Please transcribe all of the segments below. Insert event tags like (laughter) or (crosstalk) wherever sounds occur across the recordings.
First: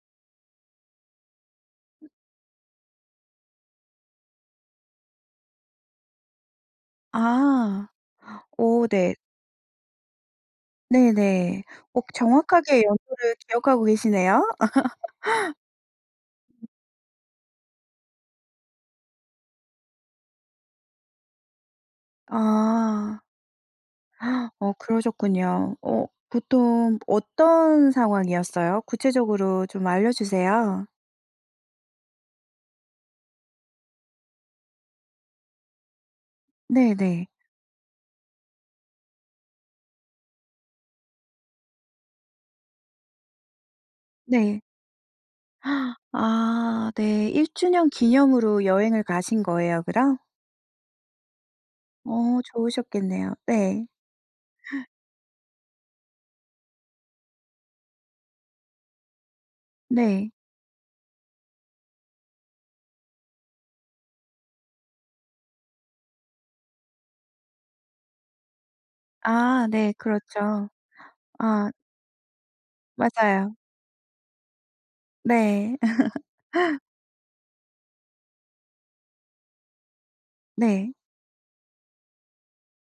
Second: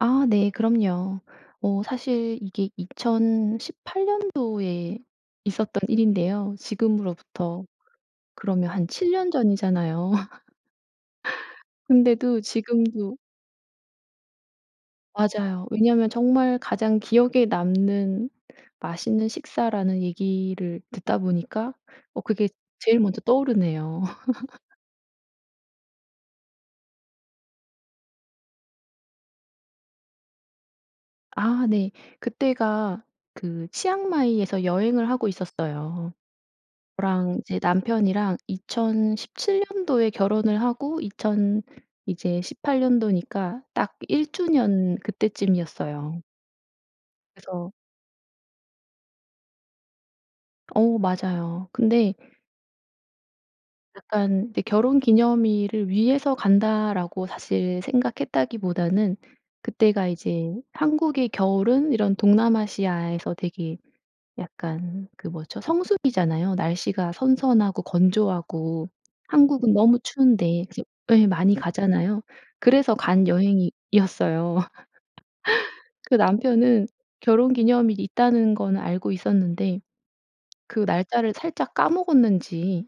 아. 네. 그럼요. 어 사실 이게 2018 년도에 있었던 일인데요. 지금으로부터 아. 그러면 한 오 7 네. 년 전이잖아요. 네네. (laughs) 꼭 근데도 정확하게 지금도 여부를 기억하고 계시네요. (laughs) 맞아요. 왜냐하면 정말 가장 기억에 남는 맛있는 식사라는 얘기를 듣다 보니까 어 그게 제일 아. 먼저 떠오르네요. 어 (laughs) 그러셨군요. 어 보통 어떤 상황이었어요? 구체적으로 좀 알려주세요. 아. 네. 그때가 그 치앙마이에서 여행을 하고 있었어요. 네네. 저랑 이제 남편이랑 2017 년도에 결혼을 하고 2000 이제 18 년도니까 딱 1 네. 주년 (gasps) 그때쯤이었어요. 아 네. 1 그래서 주년 기념으로 여행을 가신 거예요 그럼? 어 맞아요. 근데 어. 좋으셨겠네요. 네. 약간 근데 (gasps) '결혼 기념일을 위해서 간다.'라고 사실 생각했다기보다는 그때가 네. 이제 한국의 겨울은 이런 동남아시아에서 되게 약간 그 뭐죠? 성수기잖아요. 날씨가 선선하고 건조하고 아. 한국은 네. 너무 추운데. 그렇죠. 그래서 예 (gasps) 많이 아. 가잖아요. 그래서 간 맞아요. 여행이었어요. 네. (laughs) 그 (laughs) 남편은 결혼 기념일이 있다는 건 알고 있었는데 그 네. 날짜를 살짝 까먹었는지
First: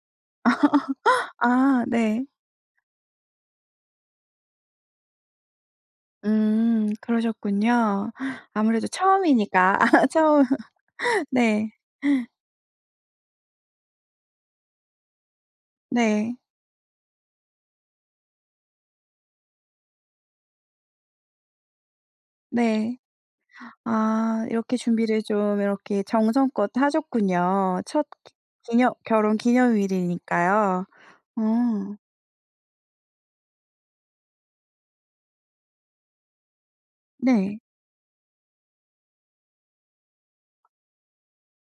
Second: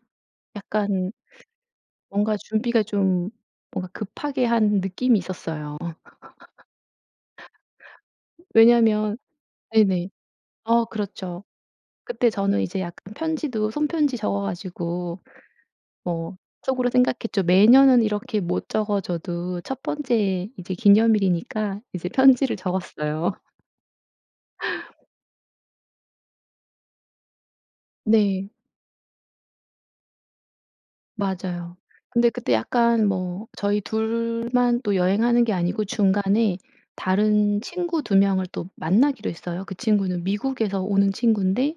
약간 (laughs) 아. 네. 뭔가 준비가 좀 뭔가 급하게 한 느낌이 있었어요. 음. 그러셨군요. (laughs) 아무래도 왜냐하면 처음이니까 아 네네. 처음 어 그렇죠. 네. 그때 저는 이제 약간 편지도 손 편지 적어 가지고 뭐 네. 속으로 생각했죠. 매년은 이렇게 못 적어 줘도 첫 번째 이제 기념일이니까 이제 편지를 네. 적었어요. 아. 이렇게 준비를 좀 이렇게 정성껏 하셨군요. 첫 기 네. 기념 결혼 기념일이니까요. 맞아요. 음. 근데 그때 약간 뭐 저희 둘만 또 여행하는 게 아니고 중간에 네. 다른 친구 2 명을 또 만나기로 했어요. 그 친구는 미국에서 오는 친군데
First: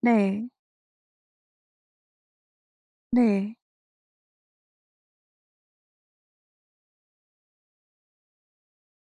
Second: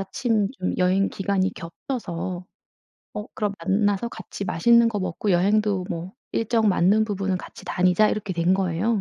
네. 좀 여행 기간이 겹쳐서 어 그럼 네. 만나서 같이 맛있는 거 먹고 여행도 뭐 일정 맞는 부분은 같이 다니자 이렇게 된 거예요.